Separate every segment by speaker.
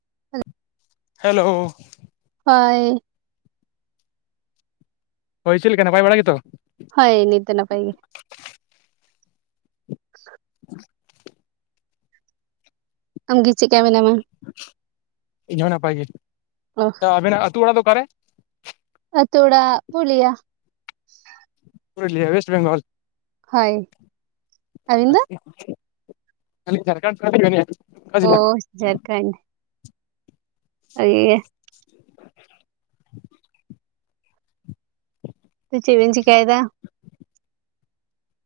Speaker 1: [inaudible]
Speaker 2: Hello,
Speaker 1: ᱦᱚᱭ
Speaker 2: ᱦᱳᱭ ᱪᱮᱫ ᱞᱮᱠᱟ ᱱᱟᱯᱟᱭ ᱵᱟᱲᱟ ᱜᱮᱛᱚ?
Speaker 1: ᱦᱳᱭ ᱱᱤᱛ ᱫᱚ ᱱᱟᱯᱟᱭ ᱜᱮ᱾
Speaker 2: [inaudible]
Speaker 1: ᱟᱢ ᱜᱮ ᱪᱮᱫᱠᱟ ᱢᱮᱱᱟᱢᱟ?
Speaker 2: ᱤᱧ ᱦᱚᱸ ᱱᱟᱯᱟᱭ ᱜᱮ᱾
Speaker 1: ᱚ
Speaker 2: ᱛᱚ ᱟᱵᱮᱱᱟᱜ ᱟᱹᱛᱩ ᱚᱲᱟᱜ ᱫᱚ ᱚᱠᱟᱨᱮ?
Speaker 1: ᱟᱛᱳ ᱚᱲᱟᱜ ᱯᱩᱨᱩᱞᱤᱭᱟ᱾
Speaker 2: ᱯᱩᱨᱩᱞᱤᱭᱟ ᱳᱭᱮᱥᱴ ᱵᱮᱝᱜᱚᱞ᱾ [inaudible]
Speaker 1: ᱦᱳᱭ ᱟᱹᱵᱤᱱ ᱫᱚ
Speaker 2: ᱟᱞᱤᱧ ᱡᱟᱨᱠᱷᱚᱸᱱᱰ ᱠᱷᱟᱱᱟᱜ ᱞᱤᱧ ᱢᱮᱱᱮ-ᱟ᱾
Speaker 1: ᱳ ᱡᱷᱟᱨᱠᱷᱚᱸᱰ, ᱵᱷᱟ ᱜᱮ᱾
Speaker 2: [inaudible]
Speaker 1: ᱛᱚ ᱪᱮᱫ ᱵᱤᱱ ᱪᱮᱠᱟᱭ ᱮᱫᱟ?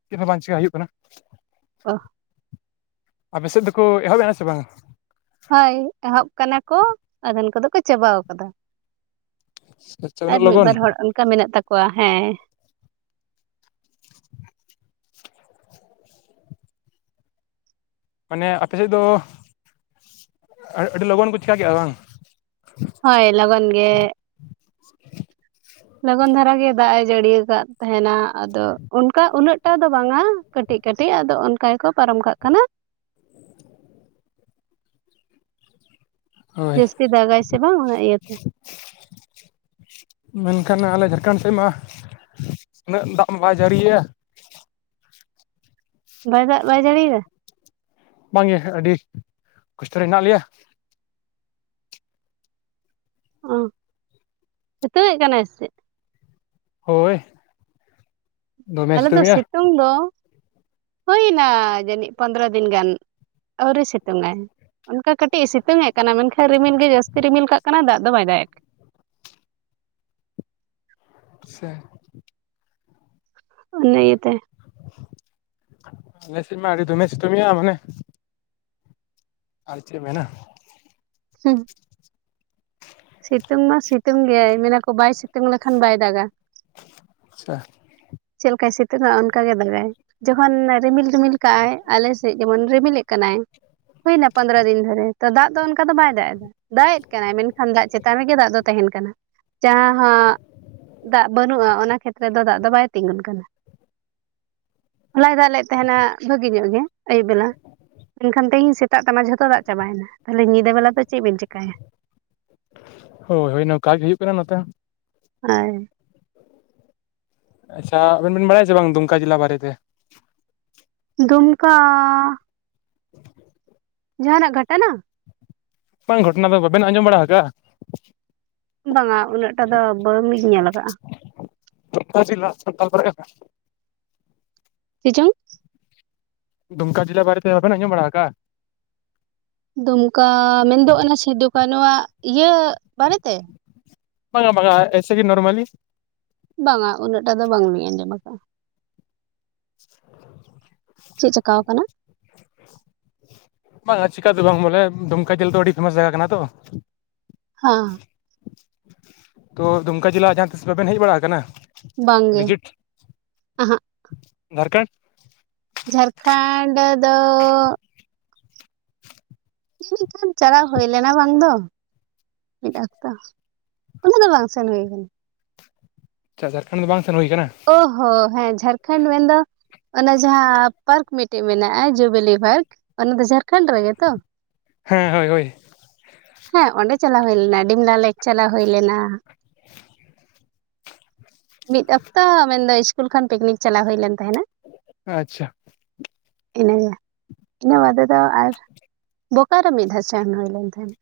Speaker 2: ᱪᱮᱫ ᱦᱚᱸ ᱵᱟᱝ ᱪᱮᱠᱟ ᱦᱩᱭᱩᱜ ᱠᱟᱱᱟ᱾
Speaker 1: ᱚ
Speaker 2: ᱟᱯᱮ ᱥᱮᱫ ᱫᱚᱠᱚ ᱮᱦᱚᱵ ᱮᱭᱟ ᱥᱮ ᱵᱟᱝ?
Speaker 1: ᱦᱳᱭ ᱮᱦᱚᱵ ᱠᱟᱱᱟ ᱠᱚ ᱟᱫᱷᱮᱱ ᱠᱚᱫᱚ ᱠᱚ ᱪᱟᱵᱟᱣ ᱟᱠᱟᱫᱟ᱾
Speaker 2: ᱟᱪᱪᱷᱟ
Speaker 1: ᱟᱨ
Speaker 2: ᱩᱱᱟᱹᱜ
Speaker 1: ᱢᱤᱫ
Speaker 2: ᱞᱚᱜᱚᱱ
Speaker 1: ᱵᱟᱨ ᱦᱚᱲᱟᱜ ᱚᱱᱠᱟ ᱢᱮᱱᱟᱜ ᱛᱟᱠᱚᱣᱟ ᱦᱮᱸ,
Speaker 2: ᱢᱟᱱᱮ ᱟᱯᱮ ᱥᱮᱫ ᱫᱚ ᱟ ᱟᱹᱰᱤ ᱞᱚᱜᱚᱱ ᱠᱚ ᱪᱤᱠᱟᱹ ᱠᱮᱜ-ᱟ ᱵᱟᱝ?
Speaker 1: ᱦᱳᱭ ᱞᱚᱜᱚᱱ ᱜᱮ᱾ ᱞᱚᱜᱚᱱ ᱫᱷᱟᱨᱟ ᱜᱮ ᱫᱟᱜ ᱮ ᱡᱟᱹᱲᱤᱭ ᱟᱠᱟᱫ᱾ ᱛᱟᱦᱮᱸᱱᱟ ᱟᱫᱚ ᱚᱱᱠᱟ ᱩᱱᱟᱹᱜ ᱴᱟ ᱫᱚ ᱵᱟᱝ-ᱟ ᱠᱟᱹᱴᱤᱡ ᱠᱟᱹᱴᱤᱡ ᱟᱫᱚ ᱚᱱᱠᱟ ᱜᱮᱠᱚ ᱯᱟᱨᱚᱢ ᱠᱟᱜ ᱠᱟᱱᱟ᱾
Speaker 2: ᱦᱳᱭ
Speaker 1: ᱡᱟᱹᱥᱛᱤ ᱫᱟᱜ-ᱟᱭ ᱥᱮ ᱵᱟᱝ ᱚᱱᱟ ᱤᱭᱟᱹᱛᱮ᱾
Speaker 2: [inaudible] ᱢᱮᱱᱠᱷᱟᱱ ᱟᱞᱮ ᱡᱷᱟᱲᱠᱷᱚᱸᱱᱰ ᱥᱮᱫ ᱢᱟ ᱩᱱᱟᱹᱜ ᱫᱟᱜ ᱢᱟ ᱵᱟᱭ ᱡᱟᱹᱲᱤᱭᱮᱜ-ᱟ᱾
Speaker 1: ᱵᱟᱭ ᱫᱟᱜ ᱵᱟᱭ ᱡᱟᱹᱲᱤᱭ ᱫᱟ?
Speaker 2: ᱵᱟᱝᱜᱮ ᱟᱹᱰᱤ ᱠᱚᱥᱴᱚ ᱨᱮ ᱦᱮᱱᱟᱜ ᱞᱮᱭᱟ᱾
Speaker 1: ᱚ, ᱥᱮᱛᱩᱝ ᱮᱫ ᱠᱟᱱᱟᱭ ᱥᱮᱫ?
Speaker 2: ᱦᱳᱭ᱾ ᱫᱚᱢᱮ
Speaker 1: ᱟᱞᱮ ᱫᱚ
Speaker 2: ᱥᱤᱛᱩᱝᱮᱜᱼᱟ
Speaker 1: ᱥᱤᱛᱩᱝ ᱫᱚ, ᱦᱳᱭᱱᱟ ᱡᱟᱹᱱᱤᱡ ᱯᱚᱱᱫᱽᱨᱚ ᱫᱤᱱ ᱜᱟᱱ᱾ ᱟᱹᱣᱨᱤ ᱥᱤᱛᱩᱝ ᱟᱭ᱾ ᱚᱱᱠᱟ ᱠᱟᱹᱴᱤᱡ ᱮ ᱥᱤᱛᱩᱝᱮ ᱠᱟᱱᱟ, ᱢᱮᱱᱠᱷᱟᱡ ᱨᱤᱢᱤᱞ ᱜᱮ ᱡᱟᱹᱥᱛᱤ ᱨᱤᱢᱤᱞ ᱠᱟᱜ ᱠᱟᱱᱟ ᱫᱟᱜ ᱫᱚ ᱵᱟᱭ ᱫᱟᱜ ᱮᱫ᱾
Speaker 2: ᱟᱪᱪᱷᱟ᱾
Speaker 1: ᱩᱱᱤ ᱤᱭᱟᱹ ᱛᱮ᱾
Speaker 2: ᱟᱞᱮ ᱥᱮᱫ ᱢᱟ ᱟᱹᱰᱤ ᱫᱚᱢᱮᱭ ᱥᱤᱛᱩᱢᱮᱫ-ᱟ ᱢᱟᱱᱮ ᱟᱨ ᱪᱮᱫ ᱢᱮᱱᱟ?
Speaker 1: ᱦᱩᱸ᱾ ᱥᱤᱛᱩᱝ ᱢᱟ ᱥᱤᱛᱩᱝ ᱜᱮᱭᱟᱭ, ᱢᱮᱱ ᱟᱠᱚ ᱵᱟᱭ ᱥᱤᱛᱩᱝ ᱞᱮᱠᱷᱟᱱ ᱵᱟᱭ ᱫᱟᱜᱟ᱾
Speaker 2: ᱟᱪᱪᱷᱟ᱾
Speaker 1: ᱪᱮᱫ ᱞᱮᱠᱟᱭ ᱥᱤᱛᱩᱝᱟ ᱚᱱᱠᱟᱜᱮ ᱫᱟᱜᱟᱭ᱾ ᱡᱚᱠᱷᱚᱱ ᱨᱤᱢᱤᱞ ᱨᱤᱢᱤᱞ ᱠᱟᱜ-ᱟᱭ ᱟᱞᱮ ᱥᱮᱫ ᱡᱮᱢᱚᱱ ᱨᱤᱢᱤᱞᱮᱜ ᱠᱟᱱᱟᱭ᱾ ᱦᱩᱭᱱᱟ ᱯᱚᱱᱫᱽᱨᱟ ᱫᱤᱱ ᱫᱷᱚᱨᱮ᱾ ᱛᱚ ᱫᱟᱜ ᱫᱚ ᱚᱱᱠᱟ ᱫᱚ ᱵᱟᱭ ᱫᱟᱜ ᱮᱫᱟ, ᱫᱟᱜ ᱮᱫ ᱠᱟᱱᱟᱭ, ᱢᱮᱱᱠᱷᱟᱱ ᱫᱟᱜ ᱪᱮᱛᱟᱱ ᱨᱮᱜᱮ ᱫᱟᱜ ᱫᱚ ᱛᱟᱦᱮᱸᱱ ᱠᱟᱱᱟ᱾ ᱡᱟᱦᱟᱸ ᱦᱟᱸᱜ, ᱫᱟᱜ ᱵᱟᱹᱱᱩᱜ-ᱟ ᱚᱱᱟ ᱠᱷᱮᱛ ᱨᱮᱫᱚ ᱫᱟᱜ ᱫᱚ ᱵᱟᱭ ᱜᱩᱱ ᱠᱟᱱᱟ, ᱦᱚᱞᱟᱭ ᱫᱟᱜ ᱞᱮᱫ ᱛᱟᱦᱮᱸᱱᱟ ᱵᱷᱟᱹᱜᱤ ᱧᱚᱜ ᱜᱮ᱾ ᱟᱹᱭᱩᱵᱽ ᱵᱮᱞᱟ, ᱢᱮᱱᱠᱷᱟᱱ ᱛᱮᱦᱮᱸᱧ ᱥᱮᱛᱟᱜ ᱛᱮᱢᱟ ᱡᱷᱚᱛᱚ ᱫᱟᱜ ᱪᱟᱵᱟᱭᱱᱟ ᱛᱟᱦᱚᱸᱞᱮ ᱧᱤᱫᱟᱹ ᱵᱮᱞᱟ ᱫᱚ ᱪᱮᱫ ᱵᱮᱱ ᱪᱮᱠᱟᱭᱟ?
Speaker 2: ᱦᱳᱭ ᱦᱳᱭ ᱱᱚᱝᱠᱟ ᱜᱮ ᱦᱩᱭᱩᱜ ᱠᱟᱱᱟ ᱱᱚᱛᱮ ᱦᱚᱸ᱾
Speaker 1: ᱟᱭ
Speaker 2: ᱟᱪᱪᱷᱟ ᱟᱵᱤᱱ ᱵᱤᱱ ᱵᱟᱲᱟᱭᱟ ᱥᱮ ᱵᱟᱝ ᱫᱩᱢᱠᱟ ᱡᱮᱞᱟ ᱵᱟᱨᱮᱛᱮ?
Speaker 1: ᱫᱩᱢᱠᱟᱻ
Speaker 2: [inaudible]
Speaker 1: ᱡᱟᱦᱟᱸ ᱱᱟᱜ ᱜᱷᱚᱴᱱᱟ?
Speaker 2: ᱵᱟᱝ ᱜᱷᱚᱴᱱᱟ ᱫᱚ, ᱵᱟᱵᱮᱱ ᱟᱸᱡᱚᱢ ᱵᱟᱲᱟᱣ ᱟᱠᱟᱜ-ᱟ?
Speaker 1: ᱵᱟᱝᱟ, ᱩᱱᱟᱹᱜ ᱴᱟ ᱫᱚ ᱵᱟᱹᱣ ᱞᱤᱧ ᱧᱮᱞ ᱟᱠᱟᱜ-ᱟ᱾
Speaker 2: [unintelligible]
Speaker 1: ᱪᱮᱫ ᱪᱚᱝ?
Speaker 2: ᱫᱩᱢᱠᱟ ᱡᱮᱞᱟ ᱵᱟᱨᱮᱛᱮ ᱵᱟᱵᱮᱱ ᱟᱸᱡᱚᱢ ᱵᱟᱲᱟᱣ ᱟᱠᱟᱜ-ᱟ?
Speaker 1: ᱫᱩᱢᱠᱟᱻ ᱢᱮᱱᱫᱚ ᱚᱱᱟ ᱥᱤᱫᱩ ᱠᱟᱱᱩᱣᱟᱜ ᱤᱭᱟᱹᱜ ᱵᱟᱨᱮᱛᱮ?
Speaker 2: ᱵᱟᱝ-ᱟ ᱵᱟᱝ-ᱟ ᱮᱥᱮ ᱜᱤ ᱱᱚᱨᱢᱮᱞᱤ᱾
Speaker 1: ᱵᱟᱝ-ᱟ, ᱩᱱᱟᱹᱜ ᱴᱟ ᱫᱚ ᱵᱟᱝᱞᱤᱧ ᱟᱸᱡᱚᱢ ᱟᱠᱟᱜ-ᱟ᱾
Speaker 2: [inaudible]
Speaker 1: ᱪᱮᱫ ᱪᱮᱠᱟᱣ ᱠᱟᱱᱟ?
Speaker 2: ᱵᱟᱝ-ᱟ ᱪᱤᱠᱟ ᱫᱚ ᱵᱟᱝ ᱵᱚᱞᱮ, ᱫᱩᱢᱠᱟ ᱡᱤᱞ ᱫᱚ ᱟᱹᱰᱤ ᱯᱷᱮᱢᱟᱥ ᱡᱟᱭᱜᱟ ᱠᱟᱱᱟ ᱛᱚ᱾
Speaker 1: ᱦᱟᱸ᱾
Speaker 2: ᱛᱳ ᱫᱩᱢᱠᱟ ᱡᱮᱞᱟ ᱡᱟᱦᱟᱸ ᱛᱤᱥ ᱵᱟᱵᱮᱱ ᱦᱮᱡᱽ ᱵᱟᱲᱟᱣ ᱠᱟᱱᱟ,
Speaker 1: ᱵᱟᱝᱜᱮ
Speaker 2: ᱵᱷᱤᱡᱤᱴ?
Speaker 1: ᱟᱦᱟᱸᱜ
Speaker 2: ᱡᱷᱟᱲᱠᱷᱚᱸᱱᱰ᱾
Speaker 1: ᱡᱷᱟᱲᱠᱷᱟᱱᱰ ᱫᱚᱻ ᱡᱟᱹᱱᱤᱡ ᱠᱷᱟᱱ ᱪᱟᱞᱟᱣ ᱦᱳᱭ ᱞᱮᱱᱟ ᱵᱟᱝ ᱫᱚ᱾ ᱢᱤᱫ ᱚᱠᱛᱚ, ᱩᱱᱟᱹᱜ ᱫᱚ ᱵᱟᱝ ᱥᱮᱱ ᱦᱩᱭ ᱠᱟᱱᱟ᱾
Speaker 2: ᱟᱪᱪᱷᱟ ᱡᱷᱟᱨᱠᱷᱚᱸᱰ ᱫᱚ ᱵᱟᱝ ᱥᱮᱱ ᱦᱩᱭ ᱠᱟᱱᱟ᱾
Speaker 1: ᱚ ᱦᱚᱸ ᱦᱮᱸ ᱡᱷᱟᱲᱠᱷᱚᱱᱰ ᱢᱮᱱᱫᱚ ᱚᱱᱟ ᱡᱟᱦᱟᱸ ᱯᱟᱨᱠ ᱢᱤᱫᱴᱮᱡ ᱢᱮᱱᱟᱜᱼᱟ, ᱡᱩᱵᱮᱞᱤ ᱯᱟᱨᱠ ᱚᱱᱟ ᱫᱚ ᱡᱷᱟᱲᱠᱷᱚᱸᱰ ᱨᱮᱜᱮ ᱛᱚ᱾
Speaker 2: ᱦᱮᱸ, ᱦᱳᱭ ᱦᱳᱭ
Speaker 1: ᱦᱮᱸ ᱚᱸᱰᱮ ᱪᱟᱞᱟᱣ ᱦᱳᱭ ᱞᱮᱱᱟ, ᱰᱤᱢᱞᱟ ᱞᱮ ᱪᱟᱞᱟᱣ ᱦᱳᱭ ᱞᱮᱱᱟ᱾ ᱢᱤᱫ ᱚᱠᱛᱚ ᱢᱮᱱᱫᱚ ᱤᱥᱠᱩᱞ ᱠᱷᱚᱱ, ᱯᱤᱠᱱᱤᱠ ᱪᱟᱞᱟᱣ ᱦᱳᱭ ᱞᱮᱱ ᱛᱟᱦᱮᱱᱟ᱾
Speaker 2: ᱟᱪᱪᱷᱟ,
Speaker 1: ᱤᱱᱟᱹᱜᱮ᱾ ᱤᱱᱟᱹ ᱵᱟᱫᱮ ᱫᱚ ᱟᱨ, ᱵᱳᱠᱟᱨᱳ ᱢᱤᱫ ᱫᱷᱟᱣ ᱥᱮᱱ ᱦᱳᱭ ᱞᱮᱱ ᱛᱟᱦᱮᱸᱱᱟ᱾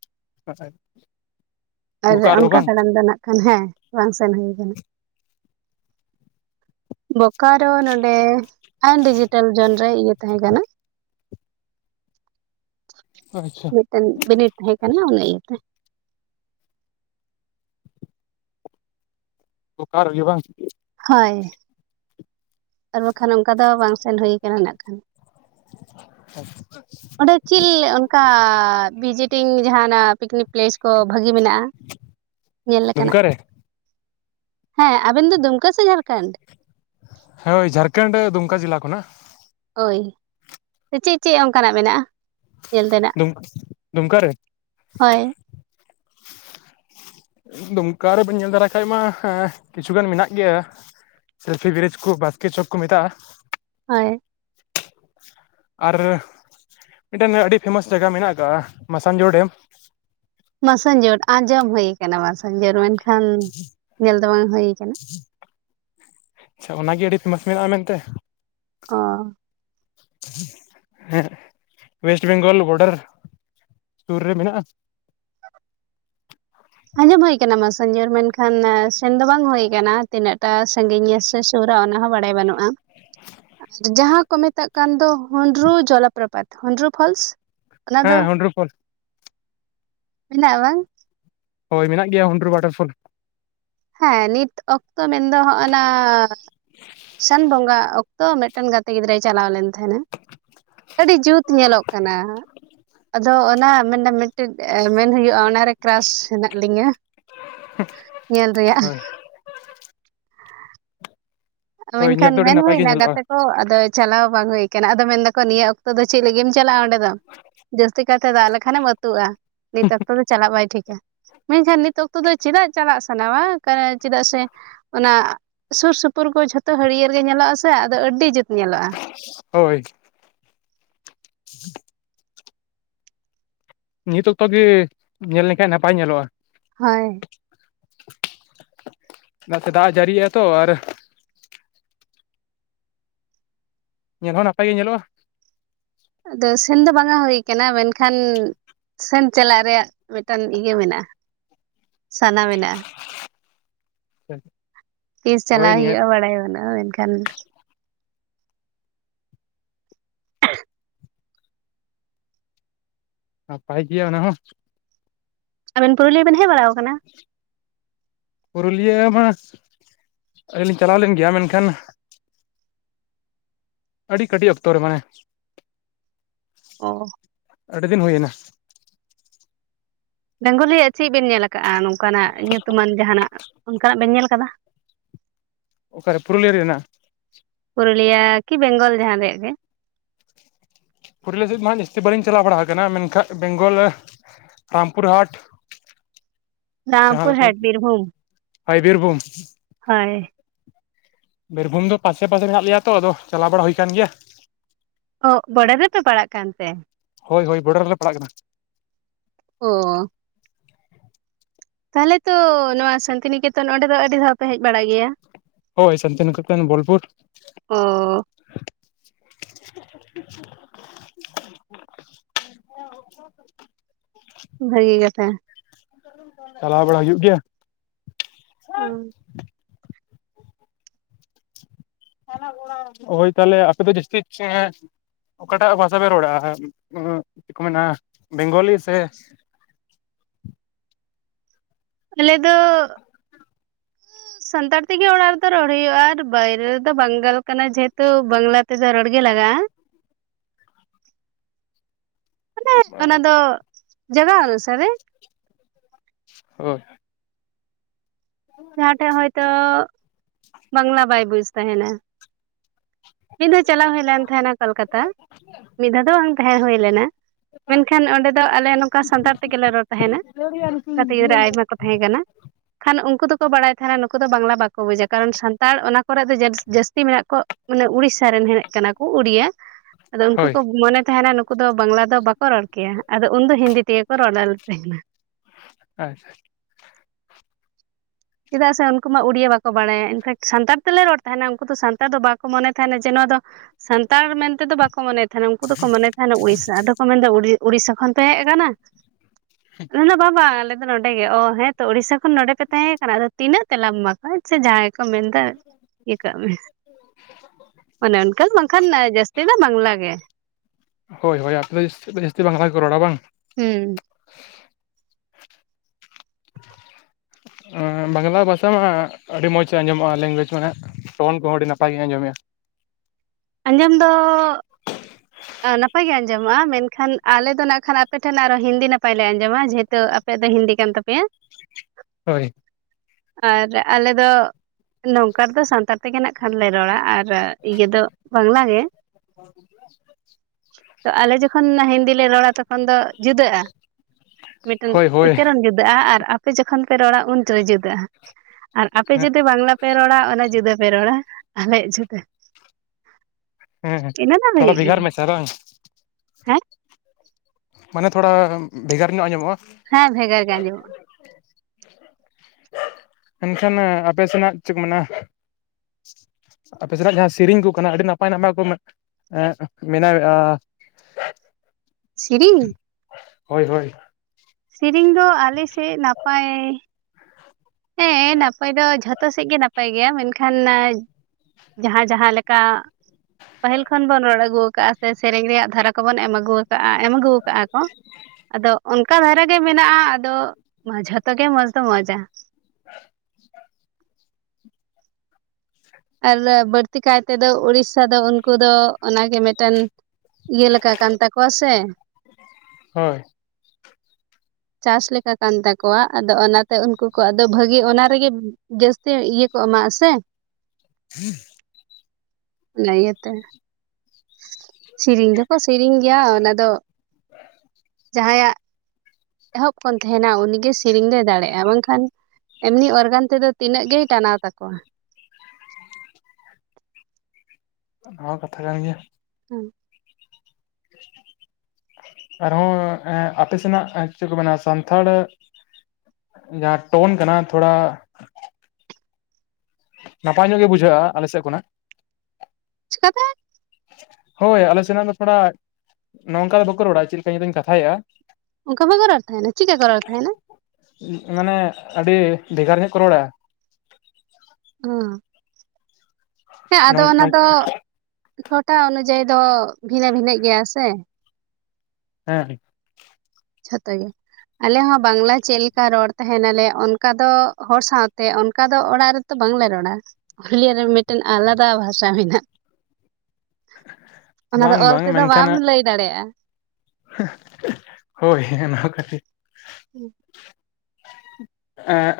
Speaker 1: ᱟᱨ
Speaker 2: ᱵᱳᱠᱟᱨᱳ
Speaker 1: ᱚᱱᱠᱟ
Speaker 2: ᱵᱟᱝ
Speaker 1: ᱛᱟᱲᱟᱢ ᱫᱚ ᱱᱟᱜ ᱠᱷᱟᱱ ᱦᱮᱸ, ᱵᱟᱝ ᱥᱮᱱ ᱦᱳᱭ ᱠᱟᱱᱟ᱾ ᱵᱳᱠᱟᱨᱳ ᱱᱚᱰᱮ, ᱟᱭᱚᱱ ᱰᱤᱡᱤᱴᱮᱞ ᱡᱳᱱ ᱨᱮ ᱤᱭᱟᱹ ᱛᱟᱦᱮᱸ ᱠᱟᱱᱟ᱾
Speaker 2: ᱚ ᱟᱪᱪᱷᱟ᱾
Speaker 1: ᱢᱤᱫᱴᱮᱱ ᱵᱤᱱᱤᱰ ᱛᱟᱦᱮᱸ ᱠᱟᱱᱟ, ᱚᱱᱟ ᱤᱭᱟᱹᱛᱮ᱾
Speaker 2: ᱵᱳᱠᱟᱨᱳ ᱜᱮ ᱵᱟᱝ?
Speaker 1: ᱦᱚᱭ᱾ ᱟᱨ ᱵᱟᱠᱷᱟᱱ ᱚᱱᱠᱟ ᱫᱚ, ᱵᱟᱝ ᱥᱮᱱ ᱦᱳᱭ ᱠᱟᱱᱟ ᱱᱟᱜ ᱠᱷᱟᱱ᱾
Speaker 2: [inaudible]
Speaker 1: ᱚᱸᱰᱮ ᱠᱷᱤᱞ ᱚᱱᱠᱟ ᱵᱷᱤᱡᱤᱴᱤᱝ ᱡᱟᱦᱟᱸᱱᱟᱜ, ᱯᱤᱠᱱᱤᱠ ᱯᱞᱮᱥ ᱠᱚ ᱵᱷᱟᱹᱜᱤ ᱢᱮᱱᱟᱜᱼᱟ᱾ ᱧᱮᱞ ᱞᱮᱠᱟᱱᱟᱜ,
Speaker 2: ᱫᱩᱢᱠᱟ ᱨᱮ
Speaker 1: ᱦᱮᱸ ᱟᱵᱮᱱ ᱫᱚ ᱫᱩᱢᱠᱟᱹ ᱥᱮ ᱡᱷᱟᱲᱠᱷᱚᱸᱰ?
Speaker 2: ᱦᱳᱭ ᱡᱷᱟᱲᱠᱷᱚᱸᱰ ᱫᱩᱢᱠᱟ ᱡᱮᱞᱟ ᱠᱷᱚᱱᱟᱜ᱾
Speaker 1: ᱦᱳᱭ, ᱪᱮᱫ ᱪᱮᱫ ᱚᱱᱠᱟᱱᱟᱜ ᱢᱮᱱᱟᱜᱼᱟ᱾ ᱧᱮᱞ ᱛᱮᱱᱟᱜ
Speaker 2: ᱫᱩᱢ ᱫᱩᱢᱠᱟ ᱨᱮ?
Speaker 1: ᱦᱳᱭ,
Speaker 2: ᱫᱩᱢᱠᱟ ᱨᱮᱵᱮᱱ ᱧᱮᱞ ᱫᱟᱨᱟᱭ ᱠᱷᱟᱡ, ᱢᱟ ᱠᱤᱪᱷᱩ ᱜᱟᱱ ᱢᱮᱱᱟᱜ ᱜᱮᱭᱟ᱾ ᱥᱮᱞᱯᱷᱤ ᱵᱨᱮᱤᱡ ᱠᱚ ᱵᱟᱥᱠᱮᱴ ᱪᱚᱠ ᱠᱚ ᱢᱮᱛᱟᱜᱼᱟ᱾
Speaker 1: ᱦᱚᱭ,
Speaker 2: [inaudible] ᱟᱨ ᱢᱤᱫᱴᱮᱱ ᱟᱹᱰᱤ ᱯᱷᱮᱢᱟᱥ ᱡᱟᱭᱜᱟ ᱢᱮᱱᱟᱜ ᱠᱟᱟᱜᱼᱟ, ᱢᱟᱥᱟᱱᱡᱳᱲ ᱰᱮᱢ᱾
Speaker 1: ᱢᱟᱥᱟᱝᱡᱳᱴ ᱟᱸᱡᱚᱢ ᱦᱳᱭ ᱠᱟᱱᱟ, ᱢᱟᱥᱟᱝᱡᱳᱴ ᱢᱮᱱᱠᱷᱟᱱ ᱧᱮᱞ ᱫᱚ ᱵᱟᱝ ᱦᱳᱭ ᱠᱟᱱᱟ᱾
Speaker 2: ᱟᱪᱪᱷᱟ ᱚᱱᱟᱜᱮ ᱟᱹᱰᱤ ᱯᱷᱮᱢᱟᱥ ᱢᱮᱱᱟᱜᱼᱟ ᱢᱮᱱᱛᱮ᱾
Speaker 1: ᱚ, ᱾
Speaker 2: ᱦᱮᱸ ᱚᱭᱮᱥᱴ ᱵᱮᱝᱜᱚᱞ ᱵᱳᱰᱟᱨ, ᱥᱩᱨ ᱨᱮ ᱢᱮᱱᱟᱜᱼᱟ᱾
Speaker 1: ᱟᱸᱡᱚᱢ ᱦᱳᱭ ᱠᱟᱱᱟ ᱢᱟᱥᱟᱡᱚᱨ ᱢᱮᱱᱠᱷᱟᱱ ᱥᱮᱱ ᱫᱚ, ᱵᱟᱝ ᱦᱳᱩ ᱠᱟᱱᱟ, ᱛᱤᱱᱟᱹᱜ ᱴᱟ ᱥᱟᱹᱜᱤᱧ ᱥᱮ ᱥᱩᱨᱟ ᱚᱱᱟ ᱦᱚᱸ ᱵᱟᱲᱟᱭ ᱵᱟᱹᱱᱩᱜᱼᱟ᱾
Speaker 2: [inaudible]
Speaker 1: ᱟᱨ ᱡᱟᱦᱟᱸ ᱠᱚ ᱢᱮᱛᱟᱜ ᱠᱟᱱ ᱫᱚ, ᱦᱩᱸᱰᱨᱩ ᱡᱚᱞᱚᱯᱨᱯᱟᱛ ᱦᱩᱰᱨᱩ ᱯᱷᱚᱞᱥ ᱚᱱᱟ ᱫᱚ
Speaker 2: ᱦᱮᱸ ᱦᱩᱰᱨᱩ ᱯᱷᱚᱞ᱾
Speaker 1: ᱢᱮᱱᱟᱜᱼᱟ ᱵᱟ
Speaker 2: ᱦᱳᱭ ᱢᱮᱱᱟᱜ ᱜᱮᱭᱟ, ᱦᱩᱰᱩᱨ ᱚᱣᱟᱴᱟᱨ ᱯᱷᱚᱞ᱾
Speaker 1: ᱦᱮᱸ ᱱᱤᱛ ᱚᱠᱛᱚ ᱢᱮᱱᱫᱚ ᱦᱚᱜᱼ ᱱᱟ? ᱥᱟᱱ ᱵᱚᱸᱜᱟ ᱚᱠᱛᱚ ᱢᱤᱫᱴᱮᱱ ᱜᱟᱛᱮ, ᱜᱤᱫᱽᱨᱟᱹᱭ ᱪᱟᱞᱟᱣ ᱞᱮᱱ ᱛᱟᱦᱮᱸᱱᱟ᱾ ᱟᱹᱰᱤ ᱡᱩᱛ ᱧᱮᱞᱚᱜ ᱠᱟᱱᱟ᱾ ᱟᱫᱚ ᱚᱱᱟ ᱢᱮᱱᱱᱟ ᱢᱤᱫᱴᱮᱱ ᱢᱮᱱ ᱦᱩᱭᱩᱜᱼᱟ ᱚᱱᱟᱨᱮ ᱠᱨᱟᱥ ᱦᱮᱱᱟᱜ ᱞᱤᱧᱟᱹ᱾
Speaker 2: ᱦᱮᱸ
Speaker 1: ᱧᱮᱞ ᱨᱭᱟᱜ᱾ ᱟᱨ
Speaker 2: ᱦᱳᱭ ᱧᱮᱞ
Speaker 1: ᱢᱮᱱᱠᱷᱟᱱ
Speaker 2: ᱫᱚ ᱟᱹᱰᱤ
Speaker 1: ᱢᱮᱱ
Speaker 2: ᱱᱟᱯᱟᱭ ᱜᱮ
Speaker 1: ᱦᱩᱭᱱᱟ
Speaker 2: ᱧᱮᱞᱚᱜᱼᱟ
Speaker 1: ᱜᱟᱛᱮ ᱛᱚ ᱟᱫᱚ ᱪᱟᱞᱟᱣ ᱵᱟᱝ ᱦᱩᱭ ᱟᱠᱟᱱᱟ ᱟᱫᱚ ᱢᱮᱱ ᱫᱟᱠᱚ ᱱᱤᱭᱟᱹ ᱚᱠᱛᱚ ᱫᱚ ᱪᱮᱫ ᱞᱟᱹᱜᱤᱫᱢ ᱪᱟᱞᱟᱜᱼᱟ ᱚᱸᱰᱮ [unintelligible] ᱡᱟᱹᱥᱛᱤ ᱠᱟᱭᱛᱮ ᱫᱟᱜ ᱞᱮᱠᱷᱟᱱᱮᱢ ᱟᱹᱛᱩᱜᱼᱟ ᱱᱤᱛ ᱚᱠᱛᱚ ᱫᱚ ᱪᱟᱞᱟᱜ ᱵᱟᱭ ᱴᱷᱤᱠᱟ ᱢᱮᱱᱠᱷᱟᱱ ᱱᱤᱛ ᱚᱠᱛᱚ ᱫᱚ ᱪᱮᱫᱟᱜ ᱪᱟᱞᱟᱜ ᱥᱟᱱᱟᱣᱟ ᱠᱟᱨᱚᱱ ᱪᱮᱫᱟᱜ ᱥᱮ ᱚᱱᱟ ᱥᱩᱨ ᱥᱩᱯᱩᱨ ᱠᱚ ᱡᱷᱚᱛᱚ ᱦᱟᱹᱨᱭᱟᱹᱲ ᱜᱮ ᱧᱮᱞᱚᱜ ᱟᱥᱮ ᱟᱫᱚ ᱟᱹᱰᱤ ᱡᱩᱛ ᱧᱮᱞᱚᱜᱼᱟ᱾
Speaker 2: ᱦᱳᱭ᱾ [inaudible] ᱱᱤᱛ ᱚᱠᱛᱚ ᱜᱮ ᱧᱮᱞ ᱞᱮᱱᱠᱷᱟᱡ ᱱᱟᱯᱟᱭ ᱧᱮᱞᱚᱜᱼᱟ᱾
Speaker 1: ᱦᱚᱭ᱾
Speaker 2: ᱱᱟᱥᱮ ᱫᱟᱜ ᱡᱟᱹᱲᱤᱭᱜᱼᱟ ᱛᱚ ᱟᱨ ᱧᱮᱞ ᱦᱚᱸ ᱱᱟᱯᱟᱭ ᱜᱮ ᱧᱮᱞᱚᱜᱼᱟ᱾
Speaker 1: ᱟᱫᱚ ᱥᱮᱱ ᱫᱚ ᱵᱟᱝᱟ ᱦᱩᱭ ᱠᱟᱱᱟ ᱢᱮᱱᱠᱷᱟᱱ ᱥᱮᱱ ᱪᱟᱞᱟᱜ ᱨᱮᱭᱟᱜ ᱢᱤᱫᱴᱟᱝ ᱤᱭᱟᱹ ᱢᱮᱱᱟᱜᱼᱟ ᱥᱟᱱᱟ ᱢᱮᱱᱟᱜᱼᱟ᱾
Speaker 2: ᱪᱮᱫ
Speaker 1: ᱛᱤᱥ ᱪᱟᱞᱟᱣ ᱦᱩᱭᱩᱜᱼᱟ ᱵᱟᱲᱟᱭ ᱵᱟᱱᱩᱜᱼᱟ ᱢᱮᱱᱠᱷᱟᱱ
Speaker 2: ᱱᱟᱯᱟᱭ ᱜᱤᱭᱟ ᱚᱱᱟ ᱦᱚᱸ᱾
Speaker 1: ᱟᱵᱤᱱ ᱯᱩᱨᱩᱞᱤᱭᱟᱹ ᱵᱮᱱ ᱦᱮᱸᱡ ᱵᱟᱲᱟᱣ ᱟᱠᱟᱱᱟ?
Speaker 2: ᱯᱩᱨᱩᱞᱤᱭᱟᱹ ᱵᱟᱝᱟ ᱟᱹᱞᱤᱧ ᱞᱤᱧ ᱪᱟᱞᱟᱣ ᱞᱮᱱ ᱜᱮᱭᱟ ᱢᱮᱱᱠᱷᱟᱱ ᱟᱹᱰᱤ ᱠᱟᱹᱴᱤᱡ ᱚᱠᱛᱚ ᱨᱮ ᱢᱟᱱᱮ
Speaker 1: ᱚ
Speaker 2: ᱟᱹᱰᱤ ᱫᱤᱱ ᱦᱩᱭᱮᱱᱟ᱾
Speaker 1: ᱰᱝᱜᱩᱞᱤᱭᱟᱜ ᱪᱮᱫ ᱵᱤᱱ ᱧᱮᱞ ᱟᱠᱟᱜᱼᱟ ᱱᱚᱝᱠᱟᱱᱟᱜ ᱧᱩᱛᱩᱢᱟᱱ ᱡᱟᱦᱟᱱᱟᱜ ᱚᱱᱠᱟᱱᱟᱜ ᱵᱮᱱ ᱧᱮᱞ ᱟᱠᱟᱫᱟ?
Speaker 2: ᱚᱠᱟᱨᱮ ᱯᱩᱨᱩᱞᱤᱭᱟᱹ ᱨᱮᱱᱟᱜ?
Speaker 1: ᱯᱩᱨᱩᱞᱤᱭᱟ ᱠᱤ ᱵᱮᱝᱜᱚᱞ ᱡᱟᱦᱟᱸ ᱨᱮᱭᱟᱜ ᱜᱮ᱾
Speaker 2: ᱯᱩᱨᱩᱞᱤᱭᱟ ᱥᱮᱫ ᱢᱟᱰᱟᱝ ᱡᱟᱹᱥᱛᱤ ᱵᱟᱹᱞᱤᱧ ᱪᱟᱞᱟᱣ ᱵᱟᱲᱟ ᱟᱠᱟᱱᱟ ᱢᱮᱱᱠᱷᱟᱱ ᱵᱮᱝᱜᱚᱞ ᱨᱮ ᱨᱟᱢᱯᱩᱨ ᱦᱟᱴ
Speaker 1: ᱨᱟᱢᱯᱩᱨ
Speaker 2: ᱡᱟᱦᱟᱞᱠᱚᱡ
Speaker 1: ᱦᱟᱴ ᱵᱤᱨᱵᱷᱩᱢ
Speaker 2: ᱦᱚᱭ ᱵᱤᱨᱵᱷᱩᱢ
Speaker 1: ᱦᱳᱭ᱾
Speaker 2: ᱵᱤᱨᱵᱷᱩᱢ ᱫᱚ ᱯᱟᱥᱮ ᱯᱟᱥᱮ ᱨᱮ ᱦᱮᱱᱟᱜ ᱞᱮᱭᱟ ᱛᱚ ᱟᱫᱚ ᱪᱟᱞᱟᱣ ᱵᱟᱲᱟ ᱦᱩᱭ ᱟᱠᱟᱱ ᱜᱮᱭᱟ᱾
Speaker 1: ᱚᱜ ᱵᱚᱰᱟᱨ ᱨᱮᱯᱮ ᱯᱟᱲᱟᱜ ᱠᱟᱱ ᱛᱮ?
Speaker 2: ᱦᱳᱭ ᱦᱳᱭ ᱵᱚᱰᱟᱨ ᱨᱮᱞᱮ ᱯᱟᱲᱟᱜ ᱠᱟᱱᱟ᱾
Speaker 1: ᱚᱻ ᱛᱟᱦᱚᱞᱮ ᱛᱚ ᱱᱚᱣᱟ ᱥᱟᱱᱛᱤᱱᱤᱠᱮᱛᱚᱱ ᱚᱸᱰᱮ ᱫᱚ ᱟᱹᱰᱤ ᱫᱷᱟᱣ ᱯᱮ ᱦᱮᱡ ᱵᱟᱲᱟᱜ ᱜᱮᱭᱟ᱾
Speaker 2: ᱦᱳᱭ ᱥᱟᱱᱛᱤᱱᱤᱠᱮᱛᱚᱱ ᱵᱳᱞᱯᱩᱨ [unintelligible]
Speaker 1: ᱚ
Speaker 2: [unintelligible]
Speaker 1: ᱵᱷᱟᱹᱜᱤ ᱠᱟᱛᱷᱟ᱾
Speaker 2: ᱪᱟᱞᱟᱣ ᱵᱟᱲᱟ ᱦᱩᱭᱩᱜ ᱜᱮᱭᱟ᱾
Speaker 1: ᱦᱚᱸ
Speaker 2: [unintelligible] ᱦᱳᱭ ᱛᱟᱦᱚᱞᱮ ᱟᱯᱮ ᱫᱚ ᱡᱟᱹᱥᱛᱤ ᱪᱮᱸᱜ ᱚᱠᱟᱴᱟᱜ ᱵᱷᱟᱥᱟ ᱯᱮ ᱨᱚᱲᱟ ᱮᱺ ᱪᱮᱫ ᱠᱚ ᱢᱮᱱᱟ ᱵᱮᱝᱜᱚᱞᱤ ᱥᱮ?
Speaker 1: ᱟᱞᱮ ᱫᱚ ᱥᱟᱱᱛᱟᱲ ᱛᱮᱜᱮ ᱚᱲᱟᱜ ᱨᱮᱫᱚ ᱨᱚᱲ ᱦᱩᱭᱩᱜᱼᱟ ᱟᱨ ᱵᱟᱭᱨᱮ ᱨᱮᱫᱚ ᱵᱟᱝᱜᱟᱞ ᱠᱟᱱᱟ ᱡᱮᱦᱮᱛᱩ ᱵᱟᱝᱞᱟ ᱛᱮᱫᱚ ᱨᱚᱲ ᱜᱮ ᱞᱟᱜᱟᱜᱼᱟ᱾ ᱦᱮᱸ ᱚᱱᱟ ᱫᱚ ᱡᱟᱜᱟ ᱚᱱᱩᱥᱟᱨᱮ᱾
Speaker 2: ᱦᱳᱭ᱾
Speaker 1: ᱡᱟᱦᱟᱸ ᱴᱷᱮᱡ ᱦᱚᱭᱛᱳ ᱵᱟᱝᱞᱟ ᱵᱟᱭ ᱵᱩᱡᱽ ᱛᱟᱦᱮᱱᱟ᱾ ᱢᱤᱫ ᱫᱷᱟᱣ ᱪᱟᱞᱟᱣ ᱦᱩᱭ ᱞᱮᱱ ᱛᱟᱦᱮᱱᱟ ᱠᱳᱞᱠᱟᱛᱟ ᱢᱤᱫ ᱫᱷᱟᱣ ᱫᱚ ᱵᱟᱝ ᱛᱟᱦᱮᱸ ᱦᱩᱭ ᱞᱮᱱᱟ᱾ ᱢᱮᱱᱠᱷᱟᱱ ᱚᱸᱰᱮ ᱫᱚ ᱟᱞᱮ ᱱᱚᱝᱠᱟ ᱥᱟᱱᱛᱟᱲ ᱛᱮᱜᱮᱞᱮ ᱨᱚᱲ ᱛᱟᱦᱮᱱᱟ ᱜᱟᱛᱮ ᱜᱤᱫᱽᱨᱟᱹ ᱟᱭᱢᱟ ᱠᱚ᱾ ᱛᱟᱦᱮᱸ ᱠᱟᱱᱟ ᱠᱷᱟᱱ ᱩᱱᱠᱩ ᱫᱚ᱾ ᱠᱚ ᱵᱟᱲᱟᱭ ᱛᱟᱦᱮᱱᱟ ᱱᱩᱠᱩ ᱫᱚ ᱵᱟᱝᱞᱟ ᱵᱟᱠᱚ ᱵᱩᱡᱟ ᱠᱟᱨᱚᱱ ᱥᱟᱱᱛᱟᱲ ᱚᱱᱟ ᱠᱚᱨᱮ ᱫᱚ ᱡᱟᱹᱥᱛᱤ ᱢᱮᱱᱟᱜ ᱠᱚ᱾ ᱢᱟᱱᱮ ᱩᱲᱤᱥᱥᱟᱮᱱ ᱦᱮᱡ ᱠᱟᱱᱟ ᱠᱚ ᱩᱲᱤᱭᱟ ᱟᱫᱚ ᱩᱱᱠᱩ
Speaker 2: ᱦᱳᱭ
Speaker 1: ᱠᱚ ᱢᱚᱱᱮ ᱛᱟᱦᱮᱱᱟ᱾ ᱩᱱᱠᱩ ᱫᱚ ᱵᱟᱝᱞᱟ ᱫᱚ ᱵᱟᱠᱚ ᱨᱚᱲ ᱠᱮᱭᱟ ᱟᱫᱚ ᱩᱱᱫᱚ ᱦᱤᱱᱫᱤ ᱛᱮᱜᱮ ᱠᱚ ᱨᱚᱲᱞᱮ ᱛᱟᱦᱮᱱᱟ᱾
Speaker 2: ᱟᱪᱪᱷᱟ
Speaker 1: ᱪᱮᱫᱟᱜ ᱥᱮ ᱩᱱᱠᱩ ᱢᱟ ᱩᱲᱤᱭᱟᱹ ᱵᱟᱠᱚ ᱵᱟᱲᱟᱭᱟ ᱮᱱᱠᱷᱟᱱ ᱥᱟᱱᱛᱟᱲ ᱛᱮᱞᱮ ᱨᱚᱲ ᱛᱟᱦᱮᱱᱟ ᱩᱱᱠᱩ ᱫᱚ ᱥᱟᱱᱛᱟᱲ ᱫᱚ ᱵᱟᱠᱚ ᱢᱚᱱᱮ ᱛᱟᱦᱮᱱᱟ ᱡᱮ ᱱᱚᱣᱟ ᱫᱚ ᱥᱟᱱᱛᱟᱲ ᱢᱮᱱᱛᱮ ᱫᱚ ᱵᱟᱠᱚ ᱢᱚᱱᱮᱫ ᱛᱟᱦᱚᱞᱮ ᱩᱱᱠᱩ ᱫᱚᱠᱚ ᱢᱚᱱᱮᱭ ᱛᱟᱦᱮᱱᱟ ᱩᱲᱤᱥᱥᱟ ᱟᱫᱚ ᱠᱚ ᱢᱮᱱᱫᱟ ᱩᱲᱤᱥᱥᱟ ᱠᱷᱚᱱ ᱯᱮ ᱦᱮᱡ ᱟᱠᱟᱱᱟ? ᱵᱟᱵᱟ ᱟᱞᱮ ᱫᱚ ᱱᱚᱰᱮ ᱜᱮ ᱚ ᱦᱮᱸᱛᱚ ᱩᱲᱤᱥᱥᱟ ᱠᱷᱚᱱ ᱱᱚᱰᱮ ᱯᱮ ᱛᱟᱦᱮᱸ ᱮᱠᱷᱟᱱ ᱟᱫᱚ ᱛᱤᱱᱟᱹᱜ ᱛᱮᱞᱟᱢ ᱮᱢᱟ ᱠᱚᱣᱟ ᱥᱮ ᱡᱟᱦᱟᱸᱭ ᱠᱚ ᱢᱮᱱ ᱮᱫᱟ ᱤᱭᱟᱹ ᱠᱟᱜ ᱢᱮ ᱚᱱᱮ ᱚᱱᱠᱟ ᱫᱚ ᱵᱟᱝᱠᱷᱟᱱ ᱡᱟᱹᱥᱛᱤ ᱫᱚ ᱵᱟᱝᱞᱟ ᱜᱮ ᱾
Speaker 2: ᱦᱳᱭ ᱦᱳᱭ ᱟᱠᱳ ᱫᱚ ᱥᱟᱥ ᱡᱟᱹᱥᱛᱤ ᱵᱟᱝᱞᱟ ᱜᱮᱠᱚ ᱨᱚᱲᱟ ᱵᱟᱝ?
Speaker 1: ᱦᱩᱸ
Speaker 2: ᱵᱟᱝᱞᱟ ᱵᱷᱟᱥᱟ ᱢᱟ ᱟᱹᱰᱤ ᱢᱚᱡᱽ ᱟᱸᱡᱚᱢᱚᱜᱼᱟ ᱞᱮᱝᱜᱩᱭᱮᱡᱽ ᱢᱟᱱᱮ᱾ ᱴᱚᱱ ᱠᱚᱦᱚᱸ ᱟᱹᱰᱤ ᱱᱟᱯᱟᱭ ᱜᱮᱧ ᱟᱸᱡᱚᱢᱮᱫ᱾
Speaker 1: ᱟᱸᱡᱚᱢ ᱫᱚ
Speaker 2: [unintelligible]
Speaker 1: ᱱᱟᱯᱟᱭ ᱜᱮ ᱟᱸᱡᱚᱢᱚᱜᱼᱟ ᱢᱮᱱᱠᱷᱟᱱ ᱟᱞᱮ ᱫᱚ ᱱᱟᱜᱠᱷᱟᱱ ᱟᱯᱮ ᱴᱷᱮᱱ ᱟᱨᱚ ᱦᱤᱱᱫᱤ ᱱᱟᱯᱟᱭ ᱞᱮ ᱟᱸᱡᱚᱢᱟ ᱡᱮᱦᱮ ᱛᱩ ᱟᱯᱮᱭᱟᱜ ᱫᱚ ᱦᱤᱱᱫᱤ ᱠᱟᱱ ᱛᱟᱯᱮᱭᱟ ᱾
Speaker 2: ᱦᱳᱭ
Speaker 1: ᱟᱨ ᱟᱞᱮ ᱫᱚ ᱱᱚᱝᱠᱟ ᱫᱚ ᱥᱟᱱᱛᱟᱲ ᱛᱮᱜᱮ ᱱᱟᱜ ᱠᱷᱟᱱ ᱞᱮ ᱨᱚᱲᱟ ᱟᱨ ᱟᱨ ᱤᱭᱟᱹ ᱫᱚ ᱵᱟᱝᱞᱟ ᱜᱮ ᱾ ᱛᱚ ᱟᱞᱮ ᱡᱚᱠᱷᱚᱱ ᱦᱤᱱᱫᱤ ᱞᱮ ᱨᱚᱲᱟ ᱛᱚᱠᱷᱚᱱ ᱫᱚ ᱡᱩᱫᱟᱹᱜᱼᱟ ᱢᱤᱫᱴᱮᱱ
Speaker 2: ᱦᱳᱭ ᱦᱳᱭ
Speaker 1: ᱩᱪᱪᱟᱨᱚᱱ ᱡᱩᱫᱟᱹ ᱟᱨ ᱟᱯᱮ ᱡᱚᱠᱷᱚᱱ ᱯᱮ ᱨᱚᱲᱟ ᱩᱱ ᱨᱮ ᱡᱩᱫᱟᱹᱜᱼᱟ ᱟᱨ ᱟᱯᱮ
Speaker 2: ᱦᱮᱸ
Speaker 1: ᱡᱩᱫᱤ ᱵᱟᱝᱞᱟ. ᱯᱮ ᱨᱚᱲᱟ ᱚᱱᱟ ᱡᱩᱫᱟᱹ ᱯᱮ ᱨᱚᱲᱟ ᱟᱞᱮᱭᱟᱜ ᱡᱩᱫᱟᱹ ᱾
Speaker 2: ᱦᱮᱸ
Speaker 1: ᱫᱚ
Speaker 2: ᱛᱷᱚᱲᱟ
Speaker 1: ᱦᱩᱭᱩᱜ ᱜᱮᱭᱟ
Speaker 2: ᱵᱷᱮᱜᱟᱨ ᱢᱮᱥᱮ ᱵᱟᱝ?
Speaker 1: ᱦᱮᱸ
Speaker 2: ᱢᱟᱱᱮ ᱛᱷᱚᱲᱟ ᱵᱷᱮᱜᱟᱨ ᱧᱚᱜ ᱧᱟᱢᱚᱜᱼᱟ ᱾
Speaker 1: ᱦᱮᱸ ᱵᱷᱮᱜᱟᱨ ᱜᱮ ᱟᱸᱡᱚᱢᱚᱜ ᱾
Speaker 2: ᱮᱱᱠᱷᱟᱱ ᱟᱯᱮ ᱥᱮᱱᱟᱜ ᱪᱮᱫ ᱠᱚ ᱢᱮᱱᱟ ᱟᱯᱮ ᱥᱮᱱᱟᱜ ᱡᱟᱦᱟᱸ ᱥᱮᱨᱮᱧ ᱠᱚ ᱠᱟᱱᱟ ᱟᱹᱰᱤ ᱱᱟᱯᱟᱭ ᱱᱟᱯᱟᱭ ᱠᱚ ᱮ ᱵᱮᱱᱟᱣᱮᱜ-ᱟ᱾
Speaker 1: ᱥᱤᱨᱤᱧ?
Speaker 2: ᱦᱳᱭ ᱦᱳᱭ ᱾
Speaker 1: ᱥᱮᱨᱮᱧ ᱫᱚ ᱟᱞᱮᱥᱮᱫ ᱱᱟᱯᱟᱭ ᱦᱮᱸ ᱱᱟᱯᱟᱭ ᱫᱚ ᱡᱷᱚᱛᱚ ᱥᱮᱫ ᱜᱮ ᱱᱟᱯᱟᱭ ᱜᱮᱭᱟ ᱢᱮᱱᱠᱷᱟᱱ ᱡᱟᱦᱟᱸ ᱡᱟᱦᱟᱸ ᱞᱮᱠᱟ ᱯᱟᱹᱦᱤᱞ ᱠᱷᱚᱱ ᱵᱚᱱ ᱨᱚᱲ ᱟᱹᱜᱩ ᱟᱠᱟᱜᱼᱟ ᱥᱮ ᱥᱮᱨᱮᱧ ᱨᱮᱭᱟᱜ ᱫᱷᱟᱨᱟ ᱠᱚᱵᱚᱱ ᱮᱢ ᱟᱹᱜᱩ ᱟᱠᱟᱜᱼᱟ ᱮᱢ ᱟᱹᱜᱩ ᱟᱠᱟᱜ ᱟᱠᱚ᱾ ᱟᱫᱚ ᱚᱱᱠᱟ ᱫᱷᱟᱨᱟ ᱜᱮ ᱢᱮᱱᱟᱜᱼᱟ ᱟᱫᱚ ᱡᱷᱚᱛᱚ ᱜᱮ ᱢᱚᱸᱡᱽ ᱫᱚ ᱢᱚᱸᱡᱽ ᱡᱟ ᱾ ᱟᱨ ᱵᱟᱹᱲᱛᱤ ᱠᱟᱭ ᱛᱮᱫᱚ ᱩᱲᱤᱥᱥᱟ ᱫᱚ ᱩᱱᱠᱩ ᱫᱚ ᱚᱱᱟᱜᱮ ᱢᱤᱫᱴᱮᱱ ᱤᱭᱟᱹ ᱞᱮᱠᱟ ᱠᱟᱱ ᱛᱟᱠᱚᱣᱟ ᱥᱮ᱾
Speaker 2: ᱦᱳᱭ ᱾
Speaker 1: ᱪᱟᱥ ᱞᱮᱠᱟ ᱠᱟᱱ ᱛᱟᱠᱚᱣᱟ ᱟᱫᱚ ᱚᱱᱟᱛᱮ ᱩᱱᱠᱩ ᱠᱚᱣᱟᱜ ᱫᱚ ᱵᱷᱟᱹᱜᱤ ᱚᱱᱟ ᱨᱮᱜᱮ ᱵᱮᱥ᱾ ᱛᱮ ᱤᱭᱟᱹ ᱠᱚ ᱮᱢᱟᱜ ᱟᱥᱮ
Speaker 2: [inaudible]
Speaker 1: ᱚᱱᱟ ᱤᱭᱟᱹ ᱛᱮ᱾ [inaudible] ᱥᱮᱨᱤᱧ ᱫᱚᱠᱚ ᱥᱮᱨᱤᱧ ᱜᱮᱭᱟ ᱚᱱᱟ ᱫᱚ ᱡᱟᱦᱟᱸᱭᱟᱜ [inaudible] ᱮᱦᱚᱵ ᱠᱷᱚᱱ ᱛᱟᱦᱮᱱᱟ ᱩᱱᱤᱜᱮ ᱥᱮᱨᱮᱧ ᱫᱚᱭ ᱫᱟᱲᱮᱭᱟᱜ-ᱟ ᱵᱟᱝᱠᱷᱟᱱ ᱮᱢᱱᱤ ᱚᱨᱜᱟᱱ ᱛᱮᱫᱚ ᱛᱤᱱᱟᱹᱜ ᱜᱮᱭ ᱴᱟᱱᱟᱣ ᱛᱟᱠᱚᱣᱟ᱾
Speaker 2: ᱚᱱᱟ ᱦᱚ ᱠᱟᱛᱷᱟ ᱠᱟᱱ ᱜᱮᱭᱟ᱾
Speaker 1: ᱦᱩᱸ ᱾
Speaker 2: [inaudible] ᱟᱨᱦᱚᱸ ᱮ ᱟᱯᱮ ᱥᱮᱱᱟᱜ ᱪᱮᱫ ᱠᱚ ᱢᱮᱱᱟ ᱥᱟᱱᱛᱷᱟᱲ ᱡᱟᱦᱟᱸ ᱴᱳᱱ ᱠᱟᱱᱟ ᱛᱷᱚᱲᱟ ᱱᱟᱯᱟᱭ ᱧᱚᱜ ᱜᱮ ᱵᱩᱡᱷᱟᱹᱜ-ᱟ ᱟᱞᱮ ᱥᱮᱫ ᱠᱷᱚᱱᱟᱜ ᱾
Speaker 1: [unintelligible]
Speaker 2: ᱦᱳᱭ ᱟᱞᱮ ᱥᱮᱱᱟᱜ ᱫᱚ ᱛᱷᱚᱲᱟ [inaudible] ᱱᱚᱝᱠᱟ ᱫᱚ ᱵᱟᱠᱚ ᱨᱚᱲᱟ ᱪᱮᱫ ᱞᱮᱠᱟ ᱤᱧ ᱫᱚᱧ ᱠᱟᱛᱷᱟᱭᱮᱜ-ᱟ ᱾
Speaker 1: ᱚᱱᱠᱟ ᱵᱟᱠᱚ ᱨᱚᱲ ᱛᱟᱦᱮᱱᱟ ᱪᱤᱫᱠᱟ ᱠᱚ ᱨᱚᱲ ᱛᱟᱦᱮᱱᱟ?
Speaker 2: ᱢᱟᱱᱮ ᱟᱹᱰᱤ ᱵᱷᱮᱜᱟᱨ ᱧᱚᱜ ᱠᱚ ᱨᱚᱲᱟ᱾
Speaker 1: ᱳᱸ ᱾ ᱦᱮᱸ ᱟᱫᱚ ᱚᱱᱟ ᱫᱚ [inaudible] ᱴᱚᱴᱷᱟ ᱚᱱᱩᱡᱟᱭᱤ ᱫᱚ ᱵᱷᱤᱱᱟᱹ ᱵᱷᱤᱱᱟᱹᱜ ᱜᱮᱭᱟ ᱥᱮ ᱾
Speaker 2: ᱦᱮᱸ ᱾
Speaker 1: ᱡᱷᱚᱛᱚ ᱜᱮ᱾ ᱟᱞᱮ ᱦᱚᱸ ᱵᱟᱝᱞᱟ ᱪᱮᱫ ᱞᱮᱠᱟ ᱨᱚᱲ ᱛᱟᱦᱮᱱ ᱟᱞᱮ ᱚᱱᱠᱟ ᱫᱚ ᱦᱚᱲ ᱥᱟᱶᱛᱮ ᱚᱱᱠᱟ ᱫᱚ ᱚᱲᱟᱜ ᱨᱮ ᱫᱚ ᱵᱟᱝᱞᱮ ᱨᱚᱲᱟ ᱾ [inaudible] ᱯᱩᱨᱩᱞᱤᱭᱟᱹ ᱨᱮ ᱢᱤᱫᱴᱮᱱ ᱟᱞᱟᱫᱟ ᱵᱷᱟᱥᱟ ᱢᱮᱱᱟᱜ
Speaker 2: [inaudible]
Speaker 1: [inaudible] ᱚᱱᱟ ᱫᱚ
Speaker 2: ᱵᱟᱝ
Speaker 1: ᱚᱞ
Speaker 2: ᱵᱟᱝ
Speaker 1: ᱛᱮᱫᱚ
Speaker 2: ᱢᱮᱱᱠᱷᱟᱱ
Speaker 1: ᱵᱟᱢ ᱞᱟᱹᱭ ᱫᱟᱲᱮᱭᱟᱜ-ᱟ᱾
Speaker 2: [inaudible] ᱦᱳᱭ ᱚᱱᱟ [unintelligible]
Speaker 1: ᱦᱩᱸ ᱾
Speaker 2: [inaudible] ᱮᱸ